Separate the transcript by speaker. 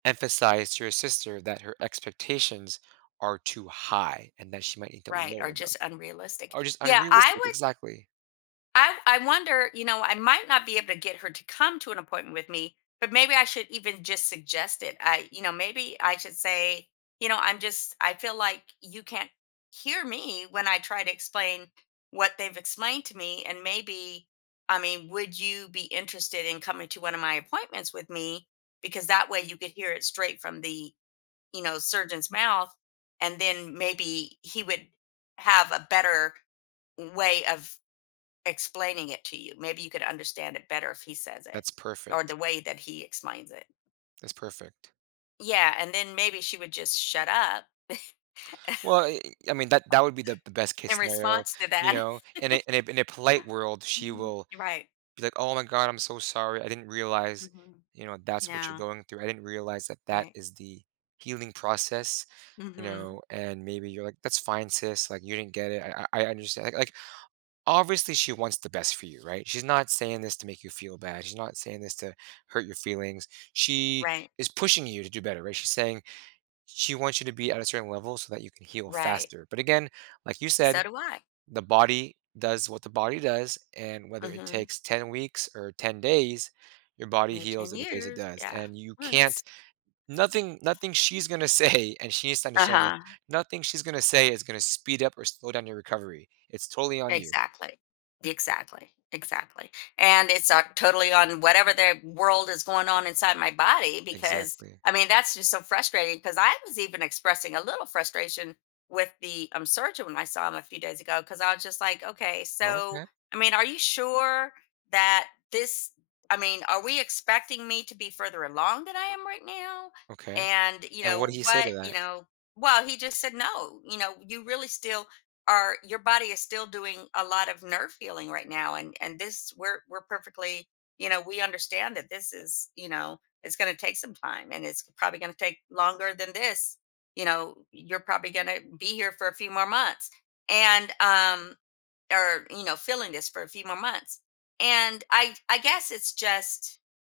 Speaker 1: Emphasize to your sister that her expectations are too high and that she might need to
Speaker 2: Right, or
Speaker 1: lower them.
Speaker 2: just unrealistic.
Speaker 1: Oh, just
Speaker 2: Yeah, I
Speaker 1: unrealistic
Speaker 2: w
Speaker 1: exactly.
Speaker 2: I I wonder, you know, I might not be able to get her to come to an appointment with me, but maybe I should even just suggest it. I you know, maybe I should say, you know I'm just I feel like you can't hear me when I try to explain what they've explained to me, and maybe, I mean, would you be interested in coming to one of my appointments with me? Because that way you could hear it straight from the, you know, surgeon's mouth and then maybe he would have a better way of explaining it to you. Maybe you could understand it better if he says it,
Speaker 1: That's
Speaker 2: or
Speaker 1: perfect.
Speaker 2: the way that he explains it.
Speaker 1: That's perfect.
Speaker 2: Yeah, and then maybe she would just shut up
Speaker 1: Well, eh, I mean, that that would be the the best case
Speaker 2: in
Speaker 1: scenario,
Speaker 2: response to
Speaker 1: you
Speaker 2: that.
Speaker 1: know? In a in a in a polite world, she will
Speaker 2: You're right.
Speaker 1: be, like, "Oh my god. I'm so sorry. I didn't realize,"
Speaker 2: Mhm,
Speaker 1: you know," that's what you're
Speaker 2: yeah.
Speaker 1: going through. I didn't realize that that
Speaker 2: Right.
Speaker 1: is the healing process." You
Speaker 2: Mhm.
Speaker 1: know? And maybe you're like, "that's fine, sis. Like, you didn't get it. I I I understand." Like like, obviously she wants the best for you, right? She's not saying this to make you feel bad. She's not saying this to hurt your feelings. She
Speaker 2: Right.
Speaker 1: is pushing you to do better, right? She's saying she wants you to be at a certain level so that you can heal
Speaker 2: Right.
Speaker 1: faster. But, again, like you said,
Speaker 2: So do I.
Speaker 1: the body does what the body does. And whether it
Speaker 2: Mhm.
Speaker 1: takes 10 weeks or 10 days, your body
Speaker 2: Eh,
Speaker 1: heals
Speaker 2: 10
Speaker 1: in the pace it
Speaker 2: years.
Speaker 1: does.
Speaker 2: Yeah.
Speaker 1: And you can't
Speaker 2: Once.
Speaker 1: nothing nothing she's gonna say, and she needs to understand that
Speaker 2: Uh-huh.
Speaker 1: nothing she's gonna say is gonna speed up or slow down your recovery. It's totally on you.
Speaker 2: Exactly, exactly, exactly. And it's, uh, totally on whatever the world is going on inside my body because
Speaker 1: Exactly.
Speaker 2: I mean, that's just so frustrating, 'cause I was even expressing a little frustration with the, um, surgeon when I saw him a few days ago 'cause I was just like, "Okay,
Speaker 1: Oh, okay.
Speaker 2: so, I mean, are you sure that this I mean, are we expecting me to be further along than I am right now?"
Speaker 1: Okay.
Speaker 2: And you
Speaker 1: And what did
Speaker 2: know,
Speaker 1: he say to
Speaker 2: what, you
Speaker 1: that?
Speaker 2: know, well, he just said, "No, you know, you really still or your body is still doing a lot of nerve healing right now and and this we're we're perfectly, you know, we understand that this is, you know, it's gonna take some time and it's probably going to take longer than this, you know, y you're probably gonna be here for a few more months and um or you know feeling this for a few more months," and I I guess it's just